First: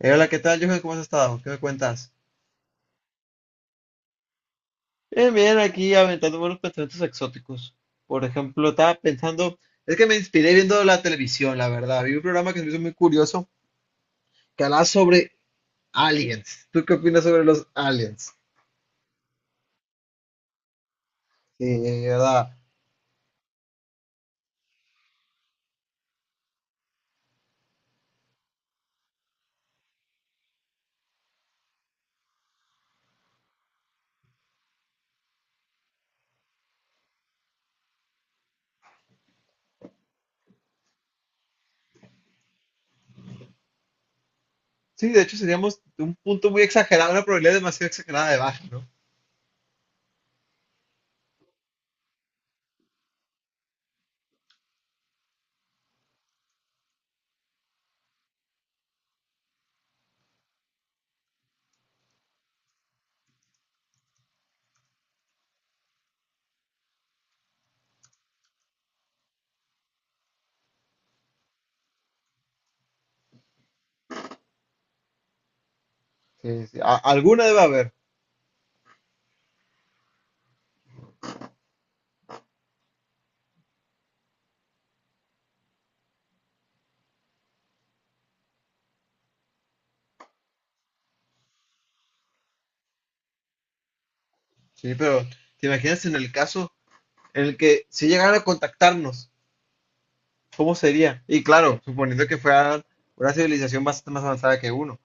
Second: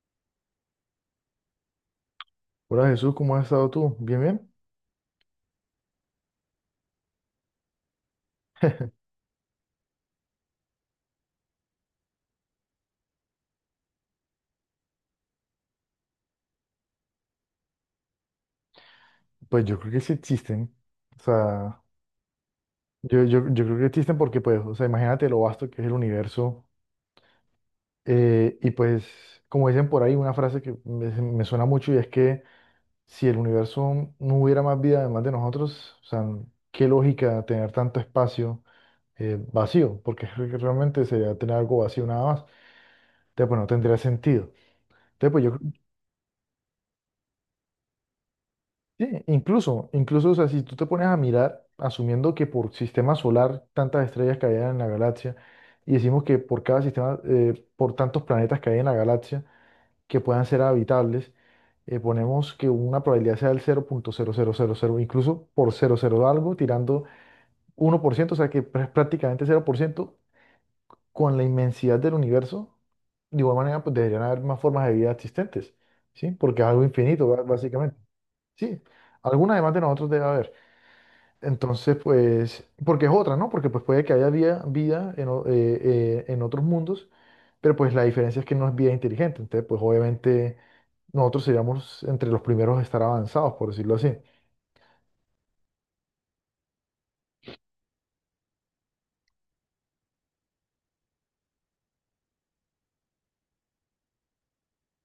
Hola, ¿qué tal, Johan? ¿Cómo has estado? ¿Qué me cuentas? Hola Jesús, ¿cómo has estado tú? ¿Bien, bien? Bien, bien, aquí aventando buenos pensamientos exóticos. Por ejemplo, estaba pensando, es que me inspiré viendo la televisión, la verdad. Vi un programa que se me hizo muy curioso que hablaba sobre aliens. ¿Tú qué opinas sobre los aliens? Pues yo creo que sí existen. O sea, Sí, ¿verdad? yo creo que existen porque, pues, o sea, imagínate lo vasto que es el universo. eh, y pues, Como dicen por ahí, una frase que me suena mucho, y es que si el universo no hubiera más vida además de nosotros, o sea, qué lógica tener tanto espacio vacío, porque es que realmente sería tener algo vacío nada más. Entonces, pues no tendría sentido. Sí, de Entonces, hecho pues yo creo. seríamos un punto muy exagerado, una probabilidad demasiado exagerada de baja, ¿no? Sí, incluso, o sea, si tú te pones a mirar, asumiendo que por sistema solar tantas estrellas caían en la galaxia, y decimos que por cada sistema, por tantos planetas que hay en la galaxia que puedan ser habitables, ponemos que una probabilidad sea del cero punto cero cero cero punto cero, incluso por cero coma cero algo, tirando uno por ciento, o sea que prácticamente cero por ciento, con la inmensidad del universo, de igual manera, pues deberían haber más formas de vida existentes, ¿sí? Porque Sí, es sí, algo infinito, alguna debe haber. básicamente. Sí, alguna además de nosotros debe haber. Entonces, pues, porque es otra, ¿no? Porque pues puede que haya vida, vida en, en otros mundos, pero pues la diferencia es que no es vida inteligente. Entonces, pues obviamente nosotros seríamos entre los primeros a estar avanzados, por decirlo así. Sí, pero ¿te imaginas en el caso en el que si llegaran a contactarnos? ¿Cómo sería? Y claro, suponiendo que fuera una civilización bastante más avanzada que uno.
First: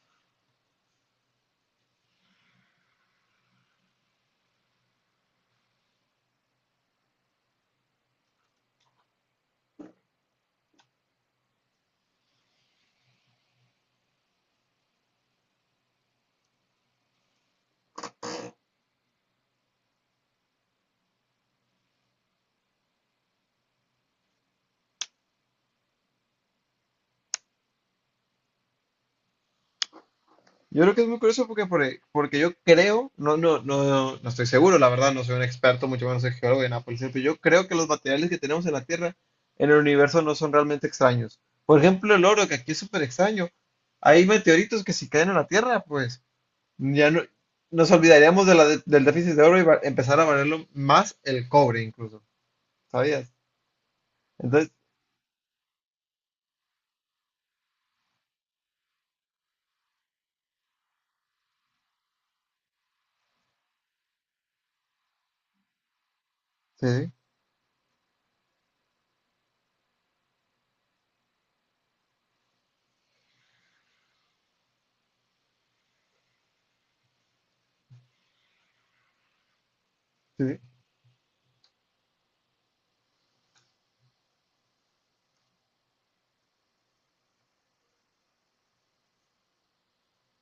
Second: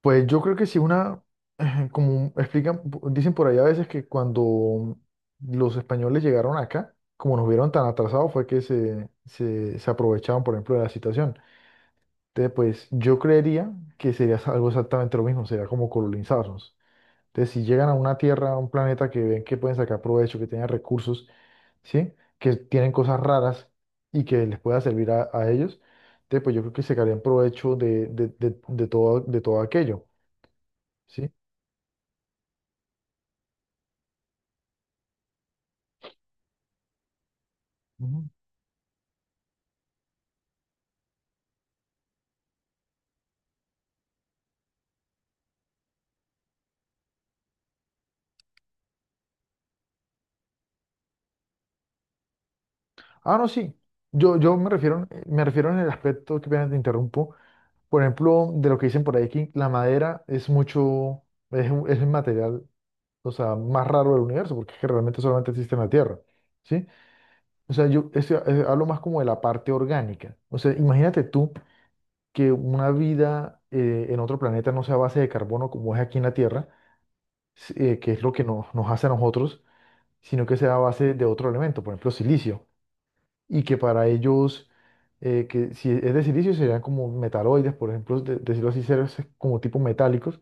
Pues yo creo que si una, como explican, dicen por ahí a veces que cuando los españoles llegaron acá, como nos vieron tan atrasados, fue que se aprovechaban, por ejemplo, de la situación. Entonces, pues yo creería que sería algo exactamente lo mismo, sería como colonizarnos. Entonces, si llegan a una tierra, a un planeta que ven que pueden sacar provecho, que tienen recursos, ¿sí? Que tienen cosas raras y que les pueda servir a ellos, entonces, pues yo creo que sacarían provecho de todo, de todo aquello, Yo creo que es muy ¿sí? curioso porque yo creo, no, no, no, no estoy seguro, la verdad, no soy un experto, mucho menos soy geólogo de Nápoles, pero yo creo que los materiales Ujú. que tenemos en la Tierra, en el universo, no son realmente extraños. Por ejemplo, el oro, que aquí es súper extraño. Hay meteoritos que si caen en la Tierra, pues ya no, nos olvidaríamos de la del déficit de oro y empezar a valerlo más el cobre incluso, ¿sabías? Ah, no, sí. Yo Entonces, me refiero en el aspecto, que apenas te interrumpo. Por ejemplo, de lo que dicen por ahí, que la madera es mucho, es, es el material, o sea, más raro del universo, porque es que realmente solamente existe en la Tierra, ¿sí? sí, O sea, yo este, hablo más como de la parte orgánica. O sea, imagínate tú que una vida en otro planeta no sea a base de carbono como es aquí en la Tierra, que es lo que nos, nos hace a nosotros, sí, sino que sí. sea a base de otro elemento, por ejemplo, silicio. Y que para ellos, que si es de silicio, serían como metaloides, por ejemplo, decirlo así, seres como tipo metálicos.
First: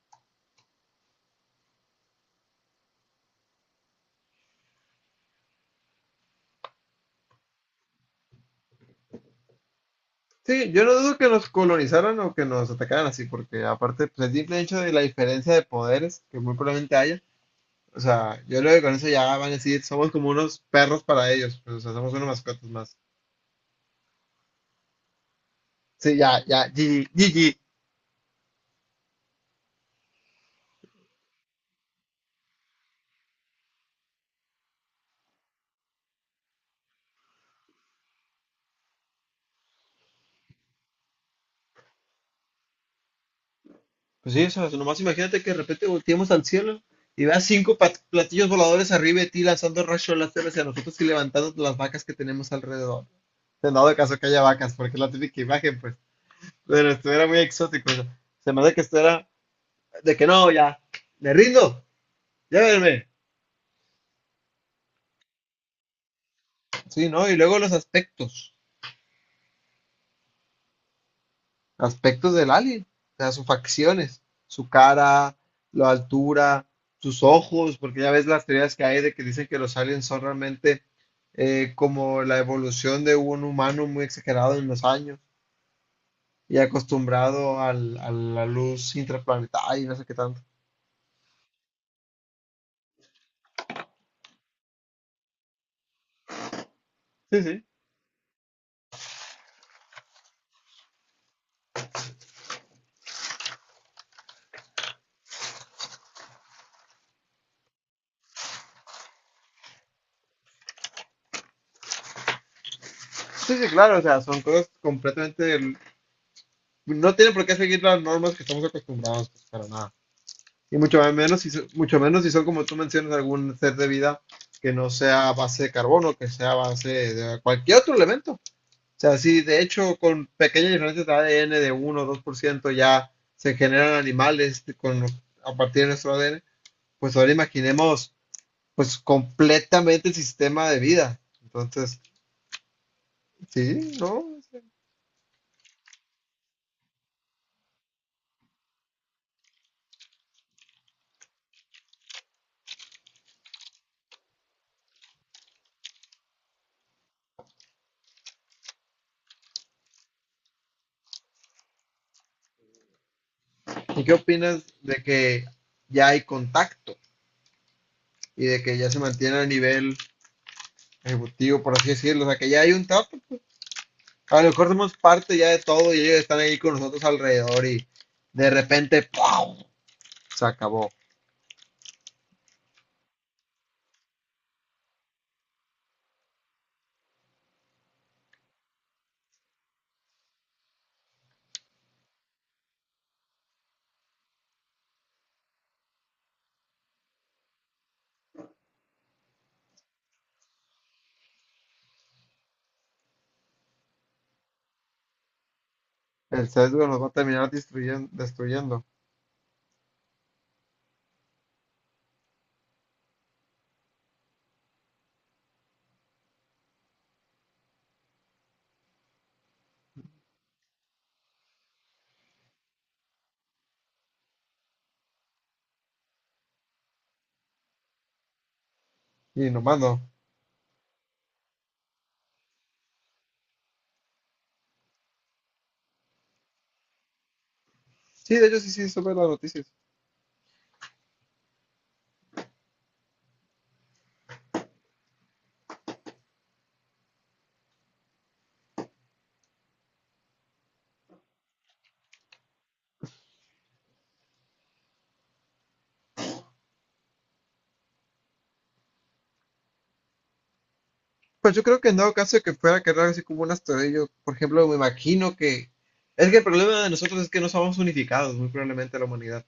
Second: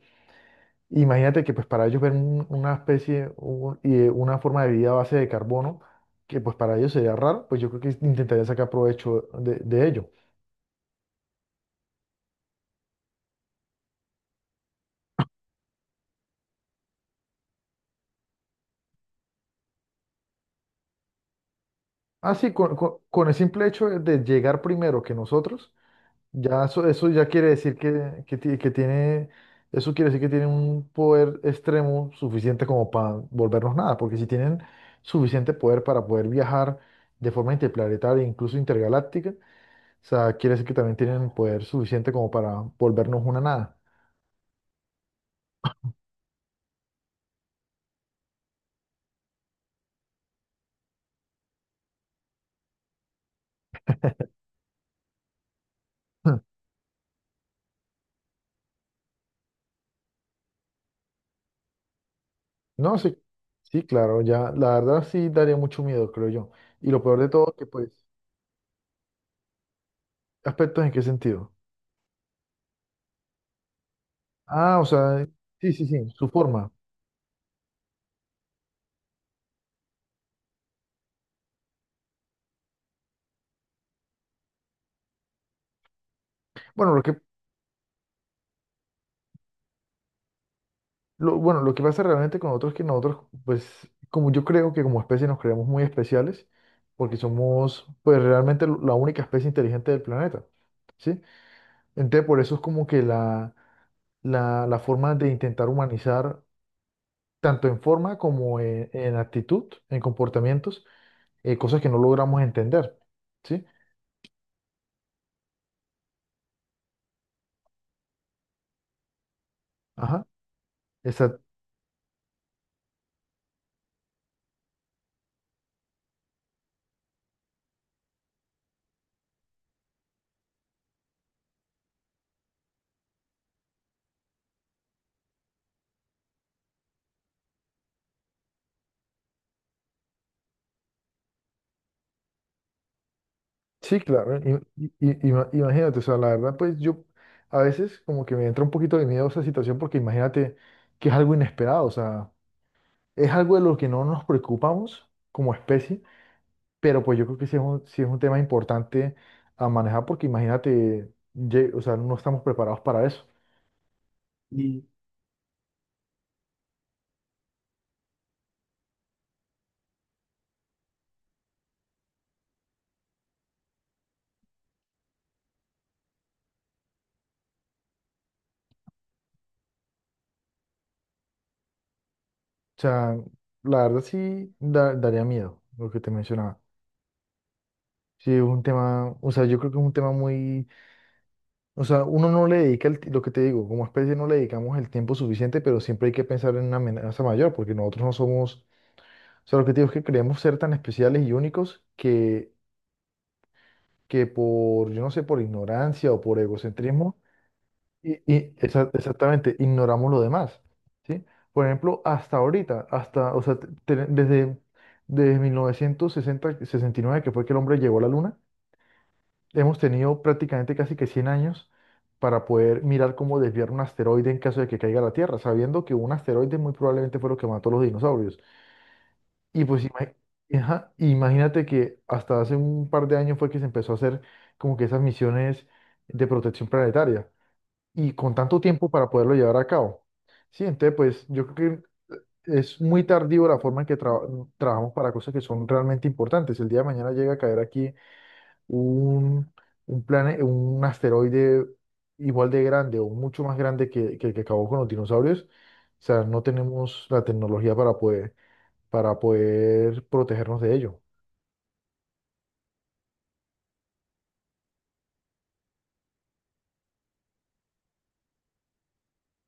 Imagínate que pues para ellos ver una especie una forma de vida a base de carbono, que pues para ellos sería raro, pues yo creo que intentarían sacar provecho de ello. Sí, yo no dudo que nos colonizaron o que nos atacaran así, porque aparte, pues el simple hecho de la diferencia de poderes que muy probablemente haya, o sea, yo creo que con eso ya van a decir, somos como unos perros para ellos, pues, o sea, somos unos Así, mascotas más. Con el simple hecho de llegar primero que nosotros. Sí, ya, Ya ya, eso, GG, eso ya quiere GG. decir que tiene, eso quiere decir que tiene un poder extremo suficiente como para volvernos nada, porque si tienen suficiente poder para poder viajar de forma interplanetaria, incluso intergaláctica, o sea, quiere decir que también tienen poder suficiente como para volvernos una nada. Pues sí, o sea, nomás imagínate que de repente volteemos al cielo y veas cinco platillos voladores arriba de ti lanzando rayos láser hacia nosotros y levantando las vacas que tenemos alrededor. En dado caso que haya vacas, porque es la típica imagen, pues, pero esto era muy exótico, o sea, se me hace que esto era de que no, ya, me rindo, No, llévenme. sí, sí, claro, ya, la verdad sí daría mucho miedo, creo yo. Y lo Sí, peor ¿no? de Y todo, luego que los pues, aspectos, ¿aspectos en qué sentido? aspectos del alien, o sea, sus facciones, su Ah, o sea, cara, sí, sí, la sí, su altura, forma. sus ojos, porque ya ves las teorías que hay de que dicen que los aliens son realmente como la evolución de un humano muy exagerado en los años y Bueno, lo que acostumbrado a la luz intraplanetaria y no sé qué tanto. bueno, lo que pasa realmente con nosotros es que nosotros, pues, como yo creo que como especie nos creemos muy especiales, porque Sí, sí. somos, pues, realmente la única especie inteligente del planeta, ¿sí? Entonces, por eso es como que la forma de intentar humanizar, tanto en forma como en actitud, en comportamientos, cosas que no logramos entender, Sí, ¿sí? sí, claro, o sea, son cosas completamente. No tienen por qué seguir las normas que estamos acostumbrados, pues, para nada. Ajá. Y mucho menos si, mucho menos si son como tú mencionas algún ser de vida que no sea a base de carbono, que sea a base de cualquier otro elemento. O sea, sí, de hecho, con pequeñas diferencias de ADN de 1 o 2% ya se generan animales con, a partir de nuestro ADN. Pues ahora imaginemos, pues, completamente el sistema de vida. Entonces, sí, Sí, ¿no? claro. Imagínate, o sea, la verdad, pues yo a veces como que me entra un poquito de miedo esa situación, porque imagínate que es algo inesperado, o sea, es algo de lo que no nos preocupamos como especie, pero pues yo creo que sí es un tema importante a manejar, porque imagínate, o sea, no estamos preparados para eso. ¿Y qué opinas Y, de que ya hay contacto y de que ya se mantiene a nivel ejecutivo, por así decirlo? O sea, que ya hay un trato. A lo mejor somos parte ya de todo y ellos están ahí con nosotros alrededor y de repente ¡pau! Se acabó. o sea, la verdad sí daría miedo lo que te mencionaba. Sí, es un tema, o sea, yo creo que es un tema muy. O sea, uno no le dedica el lo que te digo, como especie no le dedicamos el tiempo suficiente, pero siempre hay que pensar en una amenaza mayor, porque nosotros no somos, o sea, lo que te digo es que creemos ser tan especiales y únicos que por, yo no sé, por ignorancia o por El sesgo nos va a egocentrismo, terminar destruyendo, y, y destruyendo. exa- exactamente, ignoramos lo demás, ¿sí? Por ejemplo, hasta ahorita, hasta, o sea, desde, desde 1969, que fue que el hombre llegó a la luna, hemos tenido prácticamente casi que 100 años para poder mirar cómo desviar un asteroide en caso de que caiga a la Tierra, sabiendo que un asteroide muy probablemente fue lo que mató a los dinosaurios. Y Y nomás pues no. Imagínate que hasta hace un par de años fue que se empezó a hacer como que esas misiones de protección planetaria, y Sí, con de hecho tanto sí, sí, tiempo para sobre las poderlo llevar noticias. a cabo. Sí, entonces pues yo creo que es muy tardío la forma en que trabajamos para cosas que son realmente importantes. El día de mañana llega a caer aquí un, un asteroide igual de grande o mucho más grande que el que acabó con los dinosaurios, o sea, no tenemos la tecnología para poder protegernos de ello. Pues yo creo que en dado caso de que fuera a quedar así como un asteroide, por ejemplo, me imagino que. Es que el problema de nosotros es que no somos unificados, muy probablemente la humanidad.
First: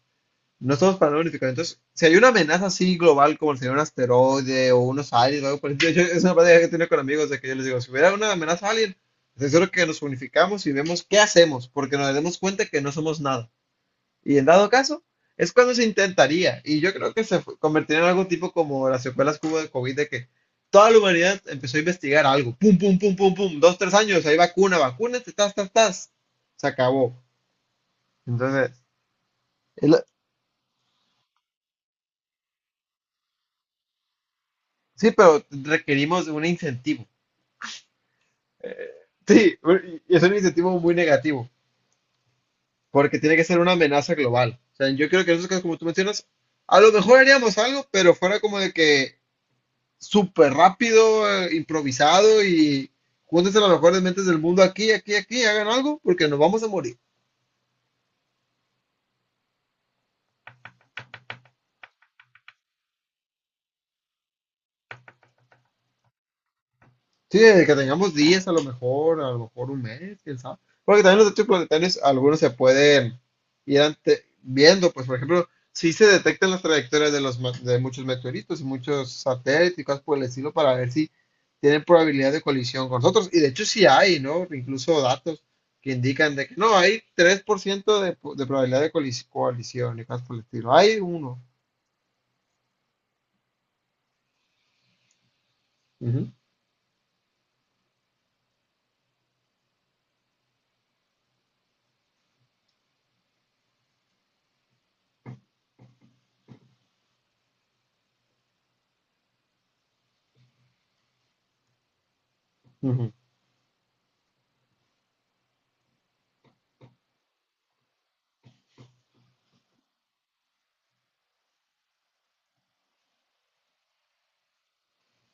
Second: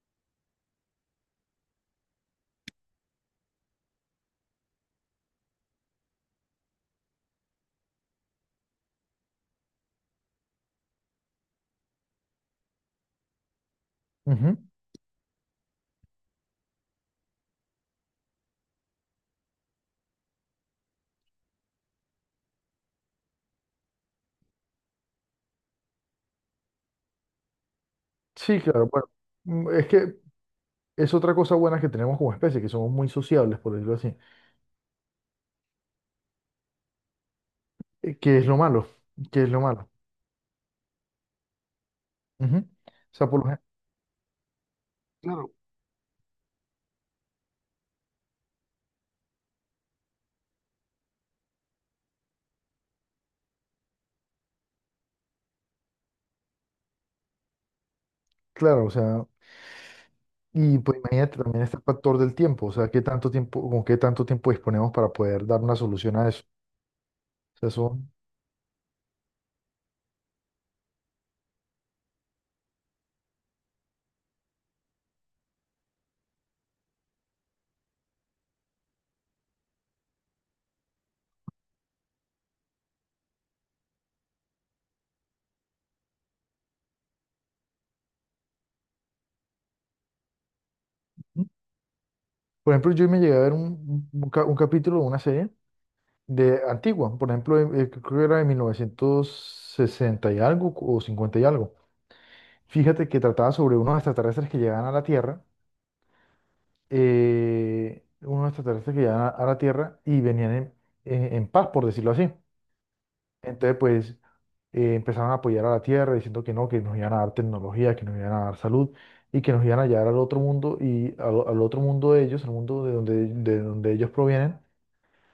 No estamos para nada unificados. Entonces, si hay una amenaza así global, como sería un asteroide o unos aliens, o algo por el estilo, es una plática que he tenido con amigos de que yo les digo, si hubiera una amenaza alien, estoy seguro que nos unificamos y vemos qué hacemos, porque nos damos cuenta que no somos nada. Y en Ujú. dado caso, es cuando se intentaría. Y yo creo que se convertiría en algo tipo como las secuelas que hubo de COVID, de que toda la humanidad empezó a investigar algo. Pum, pum, pum, pum, pum. Dos, tres años, hay vacuna, vacunas tas, tas, tas. Se acabó. Sí, Entonces, claro, bueno, es es la- que es otra cosa buena que tenemos como especie, que somos muy sociables, por decirlo así, sí, pero requerimos de un incentivo. Que es lo malo, Eh, que es Sí, lo bueno, malo. y es un incentivo muy negativo, Ujú. O porque sea, tiene que ser una amenaza global. O sea, yo creo que en esos claro. casos, como tú mencionas, a lo mejor haríamos algo, pero fuera como de que súper rápido, improvisado y júntense las mejores mentes del mundo aquí, aquí, aquí, hagan algo, porque nos vamos a morir. Claro, o sea, y pues imagínate también este factor del tiempo, o sea, qué tanto tiempo, con qué tanto tiempo disponemos para poder dar una solución a eso. Sí, desde sea, que son- tengamos días, a lo mejor un mes, quién sabe. Porque también los desechos planetarios, algunos se pueden ir viendo, pues por ejemplo, si se detectan las trayectorias de de muchos meteoritos y muchos satélites y cosas por el estilo para ver si tienen probabilidad de colisión con nosotros. Y de hecho sí hay, ¿no? Incluso datos que indican de que no, hay 3% de probabilidad de colisión y cosas por el estilo. Hay uno. ¿No? Por ejemplo, yo me llegué a ver un, un capítulo de una serie Ujú, de antigua, por ejemplo, creo que era de 196 o 50 y algo. Fíjate que trataba sobre unos extraterrestres que llegaban a la Tierra, unos extraterrestres que llegaban a la Tierra, y venían en, en paz, por decirlo así. ujú. Entonces, pues empezaron a apoyar a la Tierra diciendo que no, que nos iban a dar tecnología, que nos iban a dar salud, y que nos iban a llevar al otro mundo y al, al otro mundo de ellos, al mundo de donde ellos provienen,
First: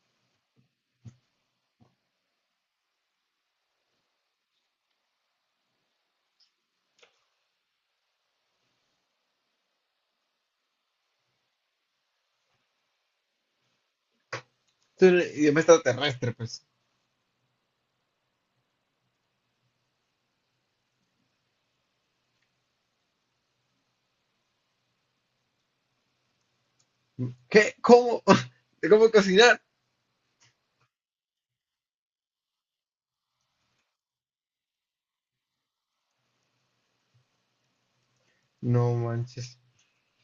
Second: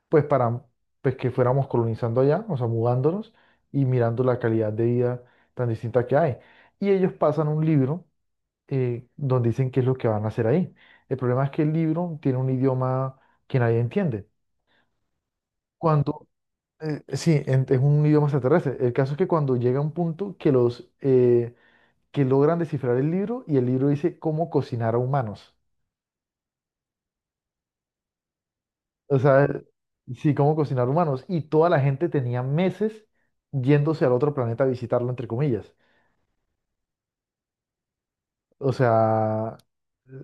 pues para pues que fuéramos colonizando allá, o sea, mudándonos y mirando la calidad de vida tan distinta que hay. Y ellos pasan un libro donde dicen qué es lo que van a hacer ahí. El problema es que el libro tiene un idioma que nadie entiende. Entonces, idioma Cuando, extraterrestre, pues. Sí, es un idioma extraterrestre. El caso es que cuando llega un punto que los que logran descifrar el libro, y el libro dice cómo cocinar a humanos. ¿Qué? ¿Cómo? ¿Cómo O cocinar? sea, sí, cómo cocinar humanos. Y toda la gente tenía meses yéndose al otro planeta a visitarlo, entre comillas. O No manches. sea,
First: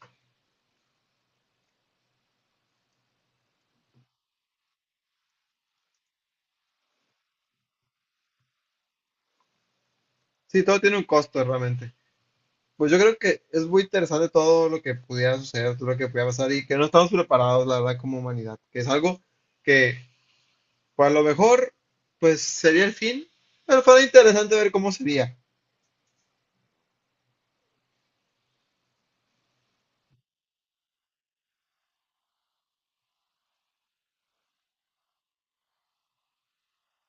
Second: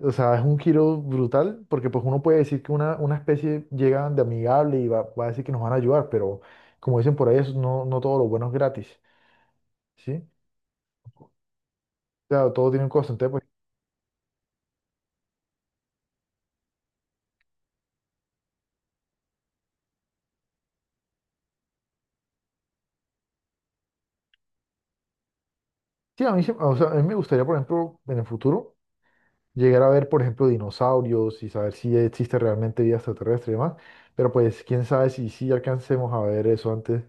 o sea, es un giro brutal, porque pues uno puede decir que una especie llega de amigable y va a decir que nos van a ayudar, pero como dicen por ahí, eso no, no todo lo bueno es gratis, ¿sí? Sí, todo tiene un costo realmente. Claro, todo tiene un Pues yo costo. creo Entonces, que pues, es muy interesante todo lo que pudiera suceder, todo lo que pudiera pasar y que no estamos preparados, la verdad, como humanidad, que es algo que, pues a lo mejor, pues sería el fin, pero fue interesante ver cómo sería. sí, a mí, o sea, a mí me gustaría, por ejemplo, en el futuro llegar a ver, por ejemplo, dinosaurios y saber si existe realmente vida extraterrestre y demás. Pero pues, quién sabe si sí alcancemos a ver eso antes,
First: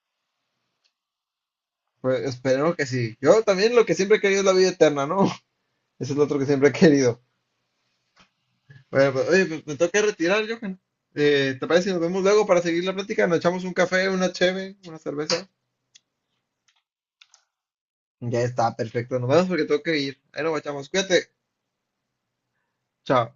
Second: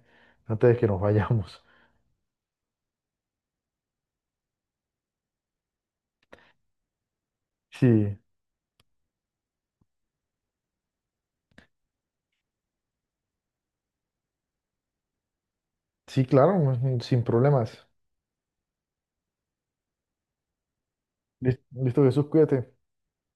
antes de que nos vayamos. Pues esperemos que sí. Yo también lo que siempre he querido es la vida eterna, ¿no? Eso es lo otro que siempre he querido. Sí, Bueno, pues, oye, pues me tengo que retirar, Johan. ¿Te parece si nos vemos luego para seguir la plática? Nos echamos un café, una cheve, una cerveza. sí, claro, sin problemas. Ya está, perfecto. Nos vemos porque tengo que ir. Ahí nos guachamos. Cuídate. Listo, Jesús, cuídate. Chao.